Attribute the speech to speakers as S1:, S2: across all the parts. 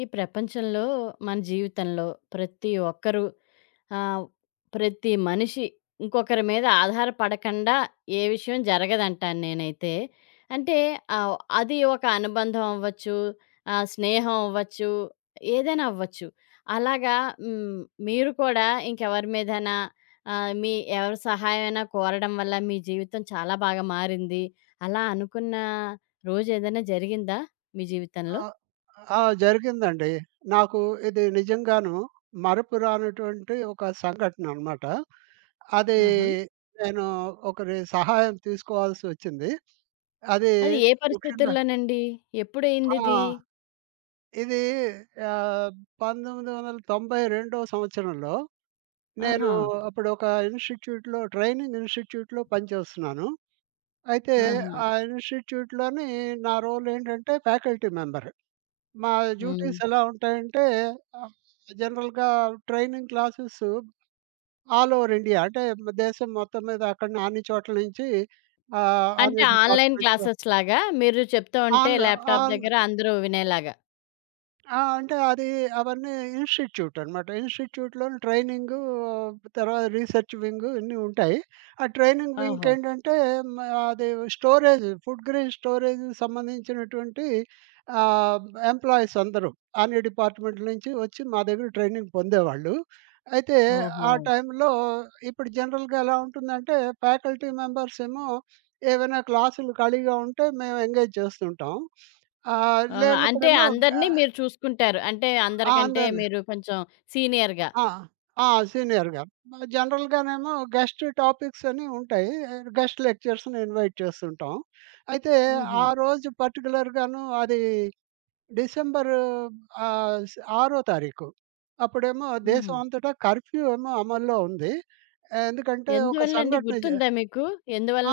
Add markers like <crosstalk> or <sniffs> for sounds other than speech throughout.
S1: ఈ ప్రపంచంలో, మన జీవితంలో, ప్రతి ఒక్కరు ఆహ్, ప్రతి మనిషి ఇంకొకరి మీద ఆధారపడకండా ఏ విషయం జరగదంటాను నేనైతే. అంటే ఆహ్, అది ఒక అనుబంధం అవ్వచ్చు. ఆహ్, స్నేహం అవ్వచ్చు. ఏదైనా అవ్వచ్చు. అలాగా హ్మ్, మీరు కూడా ఇంకెవరి మీదైనా ఆహ్, మీ ఎవరి సహాయమన్నా కోరడం వల్ల మీ జీవితం చాలా బాగా మారింది. అలా అనుకున్న రోజేదైనా జరిగిందా మీ
S2: ఆ!
S1: జీవితంలో?
S2: ఆ! జరిగిందండి. నాకు ఇది నిజంగాను మరుపు రానటువంటి ఒక సంఘటనన్నమాట. అది
S1: ఆహా!
S2: నేను ఒకరి సహాయం తీసుకోవాల్సొచ్చింది. అది
S1: అది ఏ
S2: ముఖ్యంగా
S1: పరిస్థితుల్లోనండి?
S2: ఆ!
S1: ఎప్పుడయిందిది?
S2: ఇది ఆహ్, 1992 సంవత్సరంలో. నేను
S1: ఆహా!
S2: అప్పుడు ఒక ఇన్‌స్టిట్యూట్‌లో ట్రైనింగ్ ఇన్‌స్టిట్యూట్‌లో పనిచేస్తున్నాను. అయితే
S1: ఆహా!
S2: ఆ ఇన్‌స్టిట్యూట్‌లోని నా రోల్ ఏంటంటే, ఫ్యాకల్టీ మెంబర్. మా డ్యూటీస్
S1: హ్మ్.
S2: ఎలా ఉంటాయంటే, ఆహ్, జనరల్‌‌గా training classes all over India అంటే బ్ దేశం మొత్తం మీద అక్కడనే అన్ని చోట్ల నుంచి ఆహ్,
S1: అంటే
S2: అన్ని
S1: ఆన్‌లైన్
S2: డిపార్ట్‌మెంట్‌లో
S1: క్లాసెస్‌లాగా, మీరు చెప్తూంటే
S2: ఆన్‌లో
S1: ల్యాప్‌టాప్
S2: ఆన్
S1: దగ్గర అందరూ వినేలాగా.
S2: ఆ! అంటే అది అవన్నీ ఇన్‌స్టిట్యూట్ అనమాట. ఇన్‌స్టిట్యూట్‌లో ట్రైనింగు, తర్వాత రీసెర్చ్ వింగు ఇవన్నీ ఉంటాయి. ఆ ట్రైనింగ్ వింగ్
S1: ఓహో!
S2: ఏంటంటే, మ్ అది స్టోరేజ్, ఫుడ్ గ్రెన్ స్టోరేజ్‌కి సంబంధించినటువంటి ఆహ్, ఎంప్లాయీస్ అందరూ, అన్ని డిపార్ట్‌మెంట్‌లు నుంచి ఒచ్చి మా దగ్గర ట్రైనింగ్ పొందేవాళ్ళు. అయితే ఆ
S1: ఓహో!
S2: టైంలో, ఇప్పుడు జనరల్‌గా ఎలా ఉంటుందంటే, ఫ్యాకల్టీ మెంబర్స్‌ ఏమో, <sniffs> ఏవైనా క్లాసులు ఖాళీగా ఉంటే, మేం ఎంగేజ్ చేస్తుంటాం. <sniffs> ఆహ్,
S1: ఆ! అంటే
S2: లేనప్పుడేమో
S1: అందరిని
S2: ఆహ్
S1: మీరు చూసుకుంటారు. అంటే
S2: ఆ!
S1: అందరికంటే
S2: అందరిని.
S1: మీరు కొంచెం సీనియర్‌గా.
S2: ఆ! ఆ! సీనియర్‌గా. జనరల్‌గానేమో గెస్ట్ టాపిక్స్ అని ఉంటాయి. గెస్ట్ లెక్చరర్స్‌ని ఇన్‌వైట్ చేస్తుంటాం. అయితే
S1: హుహు.
S2: ఆరోజు పర్టిక్యులర్ గాను అది డిసెంబరు ఆహ్, స్ ఆరో తారీఖు. అప్పుడేమో
S1: హుహు.
S2: దేశమంతటా కర్ఫ్యూ ఏమో అమల్లో ఉంది ఎందుకంటే, ఒక
S1: ఎందువల్లండి
S2: సంఘటన జ
S1: గుర్తుందా మీకు?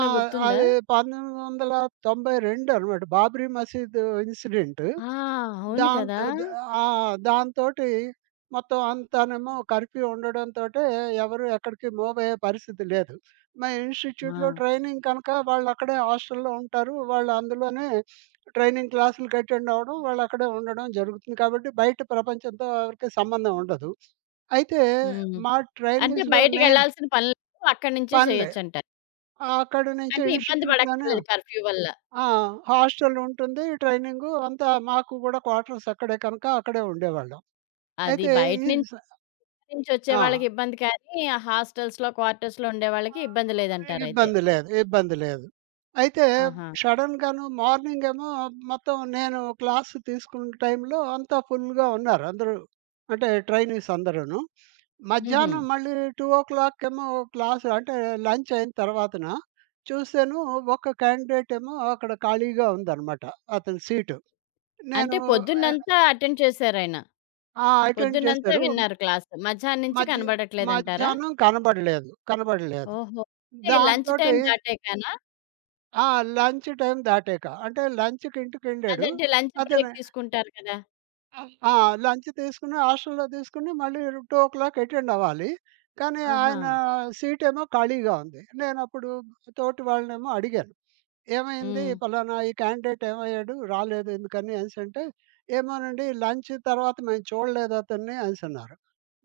S2: ఆ!
S1: గుర్తుందా?
S2: అది 1992 అనమాట బాబ్రీ మసీదు ఇన్సిడెంట్.
S1: ఆ! అవును కదా!
S2: దాంతో ఆ! ఆ! దాంతోటి మొత్తం అంతానేమో కర్ఫ్యూ ఉండడంతోటే, ఎవరు ఎక్కడికి మూవ్ అయ్యే పరిస్థితి లేదు. మా ఇన్‌స్టిట్యూట్‌లో
S1: ఆ!
S2: ట్రైనింగ్ కనుక వాళ్ళు అక్కడే హాస్టల్‌లో ఉంటారు. వాళ్లందులోనే <sniffs> ట్రైనింగ్ క్లాసులుకి అటెండ్ అవ్వడం, వాళ్ళక్కడే ఉండడం జరుగుతుంది కాబట్టి బయట ప్రపంచంతో ఎవరికి సంబంధం ఉండదు. అయితే,
S1: హ్మ్.
S2: మా
S1: అంటే
S2: ట్రైనింగ్స్‌లో నేన్
S1: బయటికెళ్ళాల్సిన పని లేదు అక్కడి నుంచే
S2: పన్లే.
S1: చెయ్యొచ్చంటారు.
S2: ఆహ్, అక్కడి నుంచి
S1: అంటే ఇబ్బంది
S2: ఇన్‌స్టిట్యూట్‌లోనే
S1: బడక్కర్లేదు కర్ఫ్యూ వల్ల.
S2: ఆ! హాస్టల్ ఉంటుంది. ట్రైనింగు అంతా మాకు కూడా క్వార్టర్స్ అక్కడే కనుక అక్కడే ఉండేవాళ్ళం.
S1: అది
S2: అయితే
S1: బయట
S2: ఈ
S1: నుంచి
S2: స
S1: నుంచొచ్చే
S2: ఆ!
S1: వాళ్ళకిబ్బంది కానీ, ఆ హాస్టల్స్‌లో క్వార్టర్స్‌లో ఉండేవాళ్ళకి ఇబ్బంది
S2: ఆహ్,
S1: లేదంటారయితే.
S2: ఇబ్బంది లేదు. ఇబ్బంది లేదు. అయితే,
S1: ఆహా!
S2: షడెన్‌గాను మార్నింగ్ ఏమో మొత్తం నేను క్లాస్ తీసుకున్న టైంలో అంతా ఫుల్‌గా ఉన్నారు. అందరూ అంటే ట్రైనీస్ అందరూను. <sniffs>
S1: హుహు.
S2: మధ్యాహ్నం మళ్ళీ 2:00 ఏమో క్లాస్ అంటే లంచ్ అయిన తర్వాతన చూసాను ఒక క్యాండిడేట్ ఏమో అక్కడ ఖాళీగా ఉందనమాట. అతని సీటు. నేను
S1: అంటే
S2: ఆహ్
S1: పొద్దునంతా అటెండ్ చేసారయన.
S2: ఆ! అటెండ్
S1: పొద్దునంతా
S2: చేశారు.
S1: విన్నారు క్లాస్ మధ్యాహ్నం నుంచి
S2: మధ్య
S1: కనపడట్లేదంటారా?
S2: మధ్యాహ్నం కనపడలేదు కనపడలేదు.
S1: ఓహో! అంటే లంచ్
S2: దాంతోటి
S1: టైమ్ దాటాకనా?
S2: ఆ! లంచ్ టైమ్ దాటాక. అంటే లంచ్‌కింటికెళ్ళాడు
S1: అదంటే లంచ్ బ్రేక్
S2: అతనె
S1: తీసుకుంటారు కదా!
S2: ఆహ్, ఆ! లంచ్ తీసుకొని హాస్టల్లో తీసుకొని మళ్ళీ 2:00 అటెండవ్వాలి. కానీ ఆయన
S1: ఆహా!
S2: సీటేమో ఖాళీగా ఉంది. నేనప్పుడు తోటి వాళ్ళనేమో అడిగాను. <sniffs> ఏమైంది,
S1: హ్మ్.
S2: ఫలానా ఈ కాండిడేటేమయ్యాడు రాలేదెందుకని అనేసి అంటే ఏమోనండి లంచ్ తర్వాత మేము చూడలేదతన్ని అనేసి అన్నారు.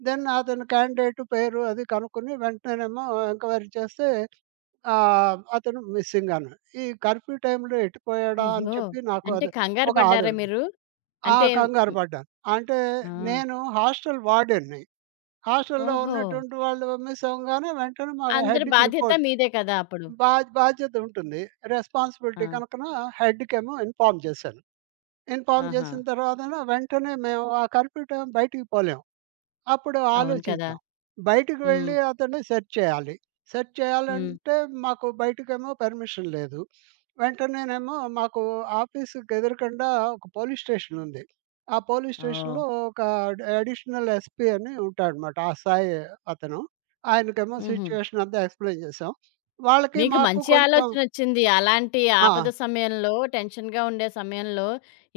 S2: దెన్ అతను కాండిడేటు పేరు అది కనుక్కొని వెంటనేనేమో ఎంక్వైరీ చేస్తే, ఆహ్, అతను మిస్సింగన్నాడు. ఈ కర్ఫ్యూ టైమ్‌లో ఎటుపోయాడా అని
S1: అయ్యో!
S2: చెప్పి నాకు
S1: అంటే
S2: అది
S1: కంగారు
S2: ఒక
S1: పడ్డారా
S2: ఆందోళన
S1: మీరు?
S2: ఆ!
S1: అంటే హ్మ్.
S2: కంగారుపడ్డాను. అంటే
S1: ఆ!
S2: నేను హాస్టల్ వార్దెన్ని. హాస్టల్లో
S1: ఓహో!
S2: ఉన్నటువంటి వాళ్ళు మిస్సవ్వంగానే వెంటనే, మా
S1: అందరి
S2: హెడ్‌కి
S1: బాధ్యత
S2: రిపోర్ట్
S1: మీదే కదా! అప్పుడు.
S2: బా బాధ్యతుంటుంది. రెస్పాన్సిబిలిటీ
S1: ఆ!
S2: కనుకన హెడ్‌కేమో ఇన్‌ఫార్మ్ జేశాను. ఇన్‌ఫార్మ్
S1: ఆహా!
S2: జేసిన తర్వాతన వెంటనే మేము ఆ కర్ఫ్యూ టైమ్ బయటికి పోలేము. అప్పుడు
S1: అవును. కదా!
S2: ఆలోచించాం. బయటికు
S1: హ్మ్.
S2: వెళ్లి అతన్ని సెర్చ్ చేయాలి. సెర్చ్
S1: హ్మ్.
S2: చేయాలంటే, మాకు బయటకేమో పర్మిషన్ లేదు. <sniffs> వెంటనేనేమో మాకు ఆఫీస్‌‌కెదుకుండా ఒక పోలీస్ స్టేషన్ ఉంది. ఆ పోలీస్ స్టేషన్‌లో
S1: ఓహ్!
S2: ఒక అడ్ అడిషనల్ ఎస్పీ అని ఉంటాడమాట ఆ సాయి అతను. ఆయనకేమో
S1: హుహు.
S2: సిచ్యువేషనంతా ఎక్స్‌ప్లెయిన్ జేశాం. వాళ్ళకి
S1: మీకు
S2: మాకు
S1: మంచి
S2: కొంచెం
S1: ఆలోచనొచ్చింది. అలాంటి ఆపద
S2: ఆ!
S1: సమయంలో, టెన్షన్‌గా ఉండే సమయంలో,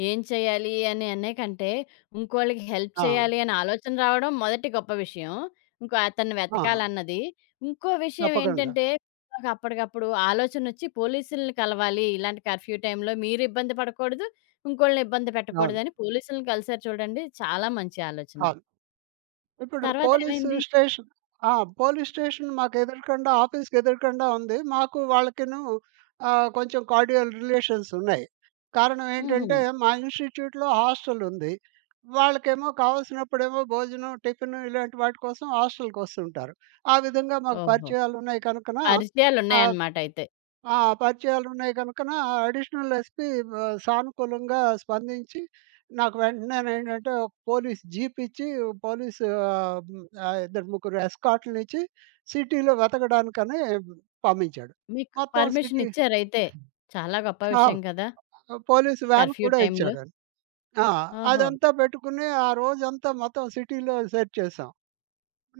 S1: ఏం చేయాలి అనే అనేకంటే ఇంకోళ్ళకి హెల్ప్
S2: ఆ!
S1: చేయాలి అనే ఆలోచన రావడం మొదటి గొప్ప విషయం. ఇంకో అతన్ని
S2: ఆ!
S1: వెతకాలన్నది. ఇంకో
S2: తప్పకుండా.
S1: విషయమేంటంటే, అప్పడికప్పుడు ఆలోచనొచ్చి పోలీసులని కలవాలి ఇలాంటి కర్ఫ్యూ టైమ్‌లో మీరు ఇబ్బంది పడకూడదు, ఇంకోళ్ళని ఇబ్బంది
S2: అవును.
S1: పెట్టకూడదని పోలీసులని కలిసారు చూడండి చాలా మంచి ఆలోచన.
S2: కాదు. ఇప్పుడు
S1: తర్వాతేమైంది?
S2: పోలీసు‌స్టేషన్ ఆ! పోలీస్‌ స్టేషన్ మాకెదురుగుండా ఆఫీస్‌కెదురుగండా ఉంది. మాకు వాళ్ళకిను ఆహ్, కొంచెం కార్డియల్ రిలేషన్సున్నాయి. కారణం ఏంటంటే,
S1: హుహు.
S2: మా ఇన్సి‌‌టిట్యూట్‌లో హాస్టలుంది. వాళ్ళకేమో కావాల్సినప్పుడేమో భోజనం, టిఫిను ఇలాంటి వాటి కోసం హాస్టకొస్తుంటారు. ఆ విధంగా మాకు
S1: ఓహో!
S2: పరిచయాలున్నాయి కనుకన ఆహ్,
S1: పరిచయాలున్నాయనమాట అయితే.
S2: ఆ! పరిచయాలున్నాయి గనుకనా అడిషనల్ ఎస్పీ బ సానుకూలంగా స్పందించి నాకు వెంటనేంటంటే ఒక పోలీస్ జీపిచ్చి, పోలీసు ఆహ్, ఆహ్, ఇద్దరు ముగ్గురు ఎస్కార్ట్‌లనిచ్చి సిటీలో వెతకడానికనీ పంపించాడు.
S1: మీకు
S2: మొత్తం సిటీ
S1: పర్మిషనిచ్చారైతే చాలా గొప్ప
S2: ఆవ్
S1: విషయం కదా!
S2: పోలీసు వ్యాన్
S1: కర్ఫ్యూ
S2: కూడా
S1: టైమ్‌లో.
S2: ఇచ్చాడని. ఆ!
S1: ఓహో!
S2: అదంతా పెట్టుకుని, ఆ రోజంతా మొత్తం సిటీలో సెర్చ్ చేసాం.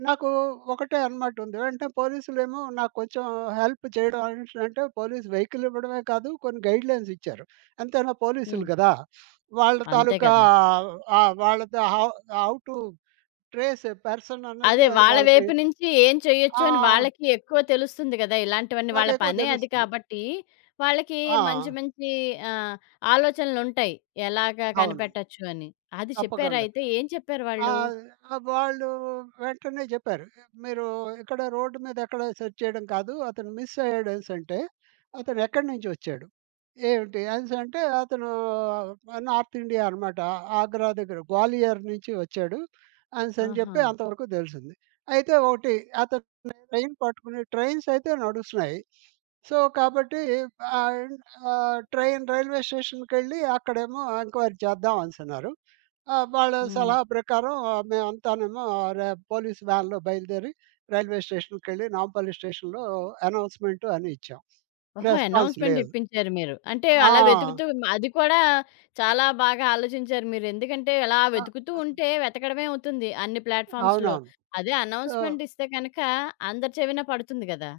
S2: నాకు ఒకటే అనమాటుంది. అంటే పోలీసులేమో నాకు కొంచెం హెల్ప్ చేయడం అనేసి అంటే పోలీస్ వెయికల్ ఇవ్వడమే కాదు కొన్ని గైడ్లైన్స్‌‌లిచ్చారు. ఎంతైనా పోలీసులు
S1: హ్మ్.
S2: కదా! <sniffs> వాళ్ళ
S1: అంతే
S2: తాలూకా
S1: కదా!
S2: ఆహ్, వాళ్ళతో how how to trace a person అన్నది
S1: అదే.
S2: అది
S1: వాళ్ళ
S2: వాళ్ళకి
S1: వైపు నుంచి ఏం చేయొచ్చు అని
S2: ఆహ్
S1: వాళ్ళకి ఎక్కువ తెలుస్తుంది గదా! ఇలాంటివన్నీ వాళ్ళ
S2: వాళ్లకెక్కువ
S1: పనే అది
S2: తెలుస్తది.
S1: కాబట్టి, వాళ్ళకి మంచి
S2: ఆ!
S1: మంచి ఆహ్, ఆలోచనలుంటాయి ఎలాగా
S2: అవును.
S1: కనిపెట్టొచ్చు అని. అది
S2: తప్పకుండా.
S1: చెప్పారైతే ఏం చెప్పారు వాళ్ళు?
S2: ఆహ్, వాళ్ళు వెంటనే జెప్పారు. మీరు ఇక్కడ రోడ్డు మీద ఎక్కడ సెర్చ్ చేయడం కాదు. అతను మిసయ్యాడు అనేసంటే, అతనెక్కడి నుంచి ఒచ్చాడు, ఏవిటి, అనెసంటే అతను నార్తిండియ అనమాట. ఆగ్రా దగ్గర గ్వాలియర్ నుంచి ఒచ్చాడు. ఆనేసి అని జెప్పి
S1: ఆహా!
S2: అంతవరకు దెలిసింది. అయితే ఓటి అతను ట్రైన్ పట్టుకుని ట్రైన్సైతే నడుస్తున్నాయి. <sniffs> సో, కాబట్టి ఆహ్, ఆహ్, ట్రైన్ రైల్వే స్టేషన్‌కెళ్లి అక్కడేమో ఎంక్వైరీ చేద్దాం అనేసన్నారు. ఆ! వాళ్ళ
S1: హ్మ్.
S2: సలహా ప్రకారం ఆహ్, మేమంతానేమో అరే! పోలీస్ వ్యాన్‌లో బయలుదేరి రైల్వే స్టేషన్‌కెళ్లి నాంపల్లి స్టేషనులో అనౌన్స్‌మెంట్ అని ఇచ్చాం.
S1: ఓహో!
S2: రెస్పాన్స్
S1: అనౌన్స్‌మెంట్
S2: లేదు.
S1: ఇప్పించారు మీరు. అంటే
S2: ఆ!
S1: అలా వెతుకుతూ అది కూడా చాలా బాగా ఆలోచించారు మీరు. ఎందుకంటే, అలా
S2: ఆ! అది.
S1: వెతుకుతూంటే వెతకడమే అవుతుంది. అన్ని ప్లాట్‌ఫార్మ్స్‌లో.
S2: అవునవును.
S1: అదే
S2: తో
S1: అనౌన్స్‌మెంటిస్తే గనుక అందరి చెవిన పడుతుంది గదా!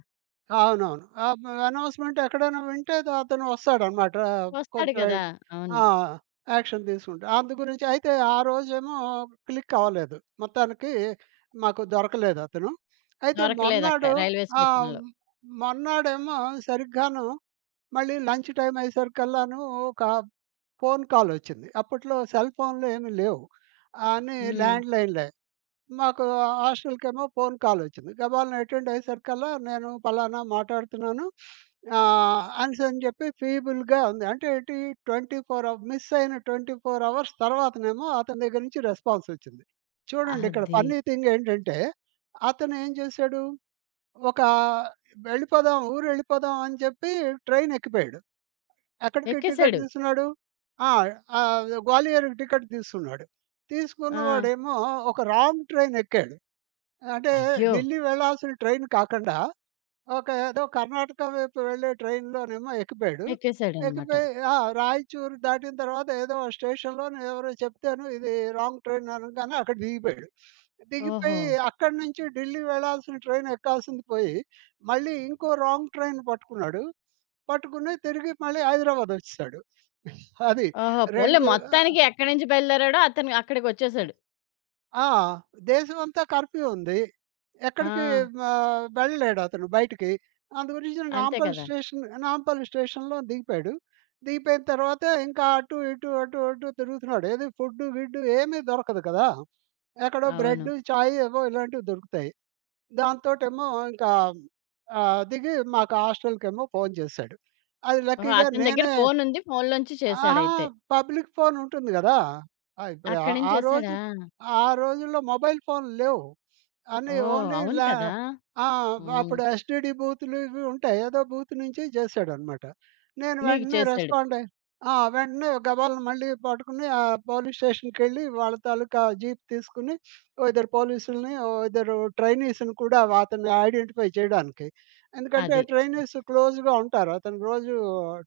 S2: అవునవును. ఆబ్ అనౌన్స్‌మెంట్ ఎక్కడైనా వింటే ద అతను వస్తాడనమాట ఆహ్,
S1: వస్తాడు
S2: కొంచెం
S1: గదా! అవును.
S2: ఆ! యాక్షన్ తీసుకుంటాటే. అందు గురించి అయితే ఆ రోజేమో క్లిక్ అవ్వలేదు. మొత్తానికి మాకు దొరకలేదు అతను. అయితే
S1: దొరకలేదు అక్కడ
S2: మర్నాడు
S1: రైల్వే
S2: ఆ!
S1: స్టేషన్‌లో.
S2: మొరనాడెమో సరిగ్గాను, మళ్ళీ లంచ్ టైమ్ అయ్యేసరికల్లాను, ఒక ఫోను కాలొచ్చింది. అప్పట్లో సెల్ ఫోనులు ఏమి లేవు అని
S1: హ్మ్.
S2: ల్యాండ్‌లైన్‌లే. మాకు హాస్టల్‌కేమో ఫోన్ కాలొచ్చింది. గబాల్న అటెండ్ అయ్యేసరికల్లా, నేను పలానా మాట్లాడుతున్నాను. <sniffs> ఆహ్, అనేసనీ చెప్పి ఫీబుల్‌గా ఉంది. అంటే ఏంటి, 24 అవ మిస్ అయిన 24 అవర్స్ తర్వాతనేమో అతని దగ్గర నుంచి రెస్పాన్సొచ్చింది చూడండి ఇక్కడ
S1: అది.
S2: ఫన్నీ థింగ్ ఏంటంటే, అతను ఏం జేసాడు, ఒకా వెళ్ళిపోదాం ఊరు ఎళ్ళిపోదాం అని జెప్పి ట్రైన్ ఎక్కిపోయాడు. ఎక్కడికి టికెట్
S1: ఎక్కేసాడు.
S2: తీసుకున్నాడు. ఆ! ఆ గ్వాలియర్‌కి టికెట్ తీసుకున్నాడు. తీసుకున్న
S1: ఆ!
S2: వాడేమో ఒక రాంగ్ ట్రైన్ ఎక్కాడు. అంటే
S1: అయ్యో!
S2: ఢిల్లీ వెళ్ళాల్సిన ట్రైన్ కాకండా, ఒక ఏదో కర్ణాటక వైపు వెళ్ళే ట్రైన్‌లొనేమో ఎక్కిపోయాడు.
S1: ఎక్కేసాడన్నమాట.
S2: ఎక్కిపోయి ఆ! రాయచూరు దాటిన తర్వాత ఏదో స్టేషన్‌లోనో ఎవరో చెప్తేనో ఇది రాంగ్ ట్రైన్ అనగానే అక్కడ దిగిపోయాడు. <sniffs>
S1: ఓహో!
S2: దిగిపోయి అక్కడి నుంచి ఢిల్లీ వెళ్ళాల్సిన ట్రైన్ ఎక్కాల్సింది పోయి మళ్ళీ ఇంకో రాంగ్ ట్రైన్ బట్టుకున్నాడు. పట్టుకుని తిరిగి మళ్ళీ హైదరాబాద్ ఒచ్చేసాడు అది
S1: ఓహో! పోన్లే
S2: 2 ఆహ్
S1: మొత్తానికి ఎక్కడి నుంచి బయలుదేరాడో అతను
S2: ఆ
S1: అక్కడికొచ్చేసాడు.
S2: ఆ! దేశమంతా కర్ఫ్యూ ఉంది. ఎక్కడికి
S1: ఆ!
S2: ఆహ్, వెళ్ళలేడు అతను బయటికి. అందు గురించి
S1: అంతే
S2: నాంపల్లి
S1: కదా!
S2: స్టేషన్, నాంపల్లి స్టేషన్‌లో దిగిపోయాడు దిగిపోయిన తర్వాతే ఇంకా అటు ఇటు అటు అటు తిరుగుతున్నాడు. ఏది, ఫుడ్డు, గిడ్డు ఏమి దొరకదు గదా! ఎక్కడో
S1: అవును.
S2: బ్రెడ్డు చాయ్ ఏవో ఇలాంటివి దొరుకుతాయి. దాంతోటేమో ఇంకా ఆహ్, దిగి మాకు హాస్టల్‌కేమో ఫోను చేశాడు. అది
S1: ఓహో!
S2: లక్కీగా
S1: అతని దగ్గర
S2: నేనే
S1: ఫోను ఉంది ఫోనులో నుంచి
S2: అహా!
S1: చేసాడయితే.
S2: పబ్లిక్ ఫోన్ ఉంటుంది గదా! ఆ ఇప్
S1: అక్కడి
S2: ఆ రోజు
S1: నుంచేశాడా?
S2: ఆ ఆ రోజుల్లో మొబైల్ ఫోనులు లేవు. <sniffs> అన్ని
S1: ఓహ్!
S2: ఓన్లీ
S1: అవును
S2: ల్యా
S1: కదా!
S2: ఆ!
S1: హ్మ్.
S2: అప్పుడు ఎస్టీడీ బూతులు ఇవి ఉంటాయి. ఏదో బూత్ నుంచి జేశాడన్నమాట. నేను
S1: మీకు
S2: వెంటనే
S1: చేసాడు.
S2: రెస్పాండ్ అయ్యి, ఆ! వెంటనే గబాల్న మళ్ళీ పట్టుకుని, ఆ పోలీస్ స్టేషన్‌కెళ్ళి వాళ్ళ తాలూకా జీప్ తీసుకొని <sniffs> ఓ ఇద్దరు పోలీసుల్‌ని, ఓ ఇద్దరు ట్రైనీస్‌ని కూడా అతన్ని ఐడెంటిఫై చేయడానికి ఎందుకంటే,
S1: అది.
S2: ట్రైనీస్ క్లోజ్‌గా ఉంటారు అతను రోజు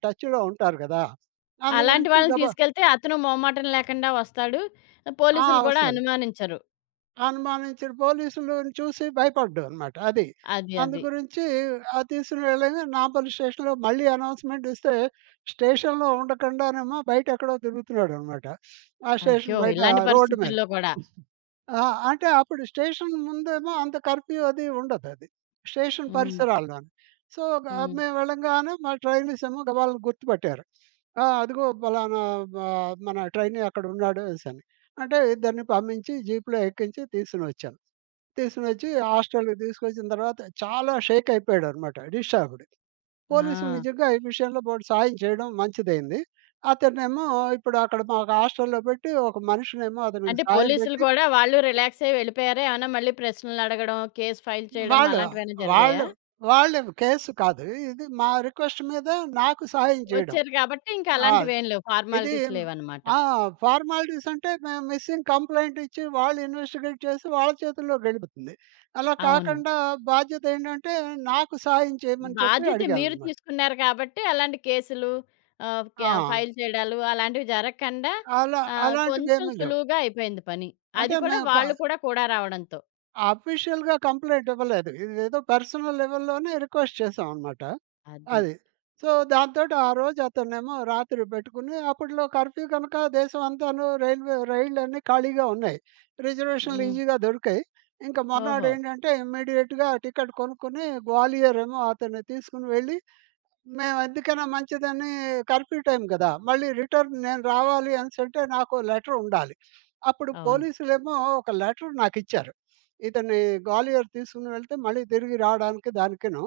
S2: టచ్‌లో ఉంటారు గదా! అందు
S1: అలాంటి
S2: గురించి
S1: వాళ్ళని
S2: గబా
S1: తీసుకెళ్తే అతను మొహమాటం లేకుండా వస్తాడు.
S2: ఆ!
S1: పోలీసులు కూడా
S2: ఒస్తాడు.
S1: అనుమానించరు.
S2: అనుమానించిన పోలీసులు‌ను చూసి భయపడ్డనమాట అది.
S1: అది. అది.
S2: అందుగురించి ఆహ్, తీసుకొని వెళ్ళగా నాంపల్లి స్టేషన్‌లో మళ్ళీ అనౌన్స్‌మెంట్ ఇస్తే స్టేషన్‌లో ఉండకుండానేమో బయట ఎక్కడో తిరుగుతున్నాడన్నమాట. ఆ
S1: అయ్యో!
S2: స్టేషన్ బయట
S1: ఇలాంటి
S2: రోడ్డు మీద.
S1: పరిస్థితుల్లో గూడా
S2: ఆ! అంటే అప్పుడు స్టేషన్ ముందేమో అంత కర్ఫ్యూ అది ఉండదది స్టేషన్
S1: హ్మ్.
S2: పరిసరాలులో‌న్ని. సో, గా
S1: హ్మ్.
S2: మేము వెళ్ళంగానే మా ట్రైనీసేమో గబాలను గుర్తుపట్టారు. ఆహ్, అదిగో పలానా మా మన ట్రైనీ అక్కడున్నాడనిసన్ని. అంటే ఇద్దరిని పంపించి జీప్‌లో ఎక్కించి తీసుని ఒచ్చాము. తీసుకొనోచ్చి, హాస్టల్‌కి తీసుకొచ్చిన తర్వాత చాలా షేక్ అయిపోయాడనమాట డిస్టబ్డ్‌కి. పోలీసులు
S1: ఆ!
S2: నిజంగా ఈ విషయంలో బోలుడు సాయం చేయడం మంచిదైంది. అతన్నేమో ఇప్పుడు అక్కడ మాకు హాస్టలులో పెట్టి ఒక మనిషినేమో అతనికి
S1: అంటే
S2: సాయం
S1: పోలీసులు
S2: బెట్టి
S1: కూడా వాళ్ళు రిలాక్స్ అయ్యి వెళ్ళిపోయారా ఏమన్నా మళ్ళి ప్రశ్నలు అడగడం, కేస్ ఫైల్ చేయడం
S2: వాళ్ళు
S1: అలాంటివి ఏమైనా జరిగాయా?
S2: వాళ్ళు వాళ్ళు కేస్ కాదు. ఇది మా రిక్వెస్ట్ మీద నాకు సహాయం చేయడం.
S1: వచ్చారు గాబట్టి ఇంక
S2: ఆ!
S1: అలాంటివేం లేవు.
S2: ఇది
S1: ఫార్మాలిటీస్ లేవన్నమాట.
S2: ఆ! ఫార్మాలిటీస్ అంటే, మేం మిసింగ్ కంప్లెయింట్ ఇచ్చి వాళ్ళు ఇన్వెస్టిగేట్ చేసి వాళ్ళ చేతుల్లోకెలిపోతుంది. అలా
S1: అవును.
S2: కాకుండా బాధ్యత ఏంటంటే, నాకు సహాయం చేయమని చెప్పి
S1: బాధ్యత మీరు
S2: అడిగానన్నమాట.
S1: తీసుకున్నారు గాబట్టి, అలాంటి కేసులు ఆహ్, కే
S2: ఆ!
S1: ఫైల్ చేయడాలు అలాంటివి జరగకండా
S2: అలా
S1: ఆహ్,
S2: అలాంటివి
S1: కొంచెం
S2: ఏమి లేవు.
S1: సులువుగా అయిపోయింది పని. అది
S2: అంటే
S1: కూడా
S2: మేము ప
S1: వాళ్ళు కూడా కూడా రావడంతో.
S2: ఆఫీషియల్‌గా కంప్లెయింట్ ఇవ్వలేదు. ఇదేదో పర్సనల్ లెవెల్‌లోనే రిక్వెస్ట్ చేశామనమాట.
S1: అది.
S2: అది. సో, దాంతోటి ఆ రోజు అతన్నేమో రాత్రి బెట్టుకుని అప్పట్లో కర్ఫ్యూ గనక దేశమంతాను రైల్వే రైళ్లన్నీ ఖాళీగా ఉన్నాయి. రిజర్వేషనులు
S1: హ్మ్.
S2: ఈజీగా దొరికాయి. ఇంక
S1: ఓహో!
S2: మర్నాడేంటంటే ఇమ్మీడియేట్‌గా టికెట్ కొనుక్కొని గ్వాలియరేమో అతన్ని తీసుకొని వెళ్ళి, మేము ఎందుకైనా మంచిదని కర్ఫ్యూ టైం గదా! మళ్ళీ రిటర్న్ నేను రావాలి అనెసంటే నాకో లెటరుండాలి. అప్పుడు
S1: అవును.
S2: పోలీసులేమో ఒక లెటర్ నాకి‌చ్చారు. ఇతని గ్వాలియర్ తీసుకుని వెళితే మళ్ళీ తిరిగి రాడానికి దానికిను.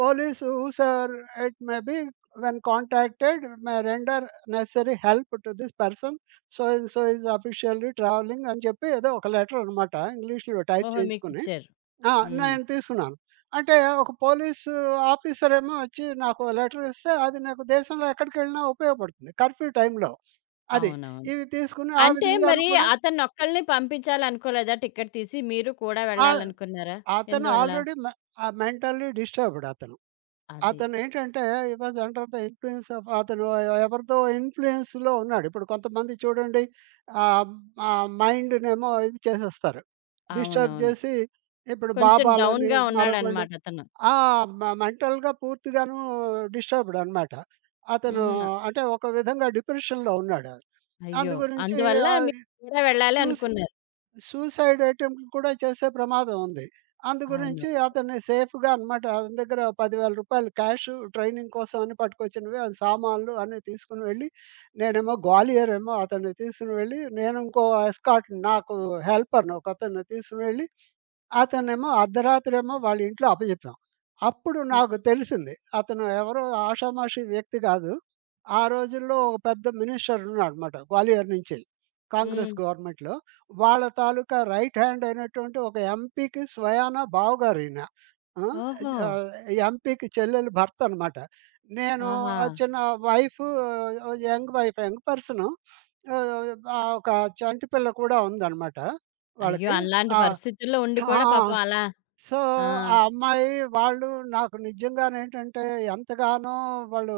S2: Police sir it maybe when contacted may render necessary help to this person so, and so is officially travelling అని చెప్పి ఏదో ఒక లెటరనమాట ఇంగ్లీష్‌లో టైప్
S1: ఓహో!
S2: చేయించుకొని.
S1: మీకిచ్చారు.
S2: ఆ!
S1: హ్మ్.
S2: నేను తీసుకున్నాను. అంటే ఒక పోలీసాఫీసరేమో ఒచ్చి నాకో లెటర్ ఇస్తే అది నాకు దేశంలో ఎక్కడికెళ్ళినా ఉపయోగపడుతుంది. కర్‌ఫ్యూ టైంలో. అది.
S1: అవునవును.
S2: ఇవి తీసుకొని ఆ
S1: అంటే
S2: విధంగాను
S1: మరి
S2: కూడా
S1: అతనొక్కలినే పంపించాలనుకోలేదా టికెట్ తీసి మీరు కూడా
S2: ఆ!
S1: వెళ్ళాలనుకున్నారా?
S2: అతను
S1: ఎందువల్ల?
S2: ఆల్రెడీ మె ఆహ్, మెంటల్లి డిస్టర్బ్‌డ్ అతను.
S1: అది.
S2: అతనేంటంటే, he was under the influence of అతను ఎవరిదో ఇన్‌ఫ్లు‌యెన్స్‌లో ఉన్నాడు. ఇప్పుడు కొంతమంది చూడండి ఆహ్, ఆహ్, మైండ్‌నేమో ఇది చేసేస్తారు. డిస్టర్బ్
S1: అవునవును.
S2: జేసి, ఇప్పుడు
S1: కొంచెం
S2: బాబాలని
S1: డౌన్‌గా
S2: మరొకళ్ళు
S1: ఉన్నాడన్నమాట అతను.
S2: ఆ! మె మెంటల్‌గా పూర్తిగాను డిస్టర్బ్‌డ్ అనమాట అతను.
S1: హుహు. నా
S2: అంటే ఒక విధంగా డిప్రెషన్‌లో ఉన్నాడు.
S1: అయ్యో!
S2: అందుగురించి
S1: అందువల్ల
S2: ఆహ్,
S1: మీరు
S2: ఇ
S1: కూడా వెళ్ళాలి
S2: చూసి
S1: అనుకున్నారు.
S2: సూసైడ్ అటెంప్ట్ కూడా చేసే ప్రమాదం ఉంది. అందుగురించి
S1: అవును.
S2: అతని సేఫ్‌గా అనమాట. అతని దగ్గర రూ. 10000 క్యాష్ ట్రైనింగ్ కోసం అని పట్టుకొచ్చినవి సామానులు అన్ని, తీసుకొని వెళ్లి, నేనేమో గ్వాలియరేమో అతన్ని తీసుకుని వెళ్లి నేను ఇంకో ఎస్కార్ట్ నాకు హెల్పర్‌ని ఒక అతన్ని తీసుకొని వెళ్లి, అతనేమో అర్ధరాత్రి ఏమో వాళ్ళ ఇంట్లో అప్పజెప్పాం. అప్పుడు
S1: హ్మ్.
S2: నాకు తెలిసింది. అతను ఎవరో ఆషామాషీ వ్యక్తి గాదు. ఆ రోజుల్లో ఒక పెద్ద మినిస్టర్ ఉన్నాడన్నమాట గ్వాలియర్ నుంచె, కాంగ్రెస్
S1: హ్మ్.
S2: గవర్నమెంట్‌లో. వాళ్ళ తాలూకా రైట్‌హ్యాండ్ అయినటువంటి ఒక ఎంపీ‌కి స్వయానా బావగారు ఈయన. ఆ!
S1: ఓహో!
S2: ఆహ్, ఎంపీ‌కి చెల్లెలు భర్తన్నమాట. నేను
S1: ఆహా!
S2: ఆ చిన్న wife young wife young person <sniffs> ఆహ్, ఆ ఒక చంటి పిల్ల కూడా ఉందన్నమాట
S1: అయ్యో!
S2: వాళ్ళకి.
S1: అలాంటి
S2: ఆ!
S1: పరిస్థితుల్లో ఉండి
S2: ఆ!
S1: కూడా పాపం అలా
S2: సో,
S1: ఆ!
S2: ఆ అమ్మాయి వాళ్ళు నాకు నిజంగానేంటంటే ఎంతగానో వాళ్ళు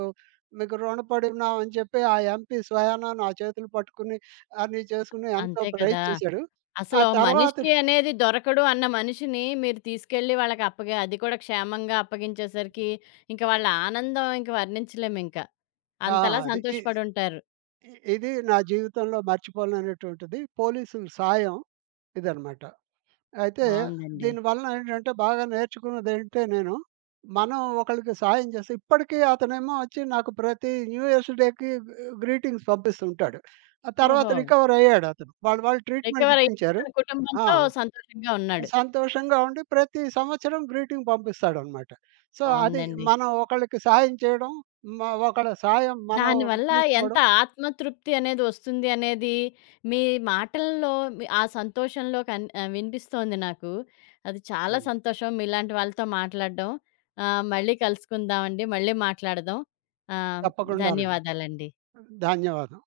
S2: మీకు రుణపడి ఉన్నామని జెప్పి, ఆ ఎంపీ స్వయానా నా చేతులు పట్టుకొని అన్ని చేసుకొని ఎంతో
S1: అంతే
S2: ప్రైజ్
S1: కదా!
S2: చేసాడు. ఆ
S1: అసలు
S2: తర్వాత
S1: మనిషి అనేది దొరకడు అన్న మనిషిని మీరు తీసుకెళ్ళి వాళ్ళకప్పగ అది కూడా క్షేమంగా అప్పగించేసరికి ఇంక వాళ్ళ ఆనందం ఇంక వర్ణించలేమింకా.
S2: ఆ!
S1: అంతలా
S2: అది. ఇ
S1: సంతోషపడుంటారు.
S2: ఇది నా జీవితంలో మర్చిపోలేనటువంటిది. పోలీసులు సాయం ఇదనమాట. అయితే
S1: బావుందండి.
S2: దీని వలన ఏంటంటే, బాగా నేర్చుకున్నదేంటే, నేను మనం ఒకళ్ళకి సాయం జేసే ఇప్పటికి అతనేమో ఒచ్చి నాకు ప్రతి న్యూ ఇయర్స్ డే‌కి గ్రీటింగ్స్ పంపిస్తూంటాడు. ఆ తర్వాత
S1: ఓహో!
S2: రికవర్ అయ్యాడతను. వాళ్ళు వాళ్ళు ట్రీట్‌మెంట్
S1: రికవరయి
S2: ఇప్పించారు.
S1: తన
S2: ఆ!
S1: కుటుంబంతో సంతోషంగా ఉన్నాడు.
S2: సంతోషంగా ఉండి ప్రతి సంవత్సరం గ్రీటింగ్ పంపిస్తాడన్నమాట. సో, అది
S1: బావుందండి.
S2: మనం ఒకళ్ళకి సాయం చేయడం, ఒకళ్ళ సాయం మనం
S1: దాని వల్ల ఎంత
S2: తీసుకోవడం.
S1: ఆత్మ తృప్తి అనేది ఒస్తుంది అనేది మీ మాటల్లో, ఆ సంతోషంలో కన్ ఆ వినిపిస్తొంది నాకు. అది చాలా
S2: హ్మ్.
S1: సంతోషం. మీలాంటి వాళ్ళతో మాట్లాడడం. ఆహ్, మళ్ళీ కలుసుకుందాం అండి. మళ్ళీ మాట్లాడదాం. ఆహ్,
S2: తప్పకుండానండి.
S1: ధన్యవాదాలండి.
S2: ధన్యవాదం.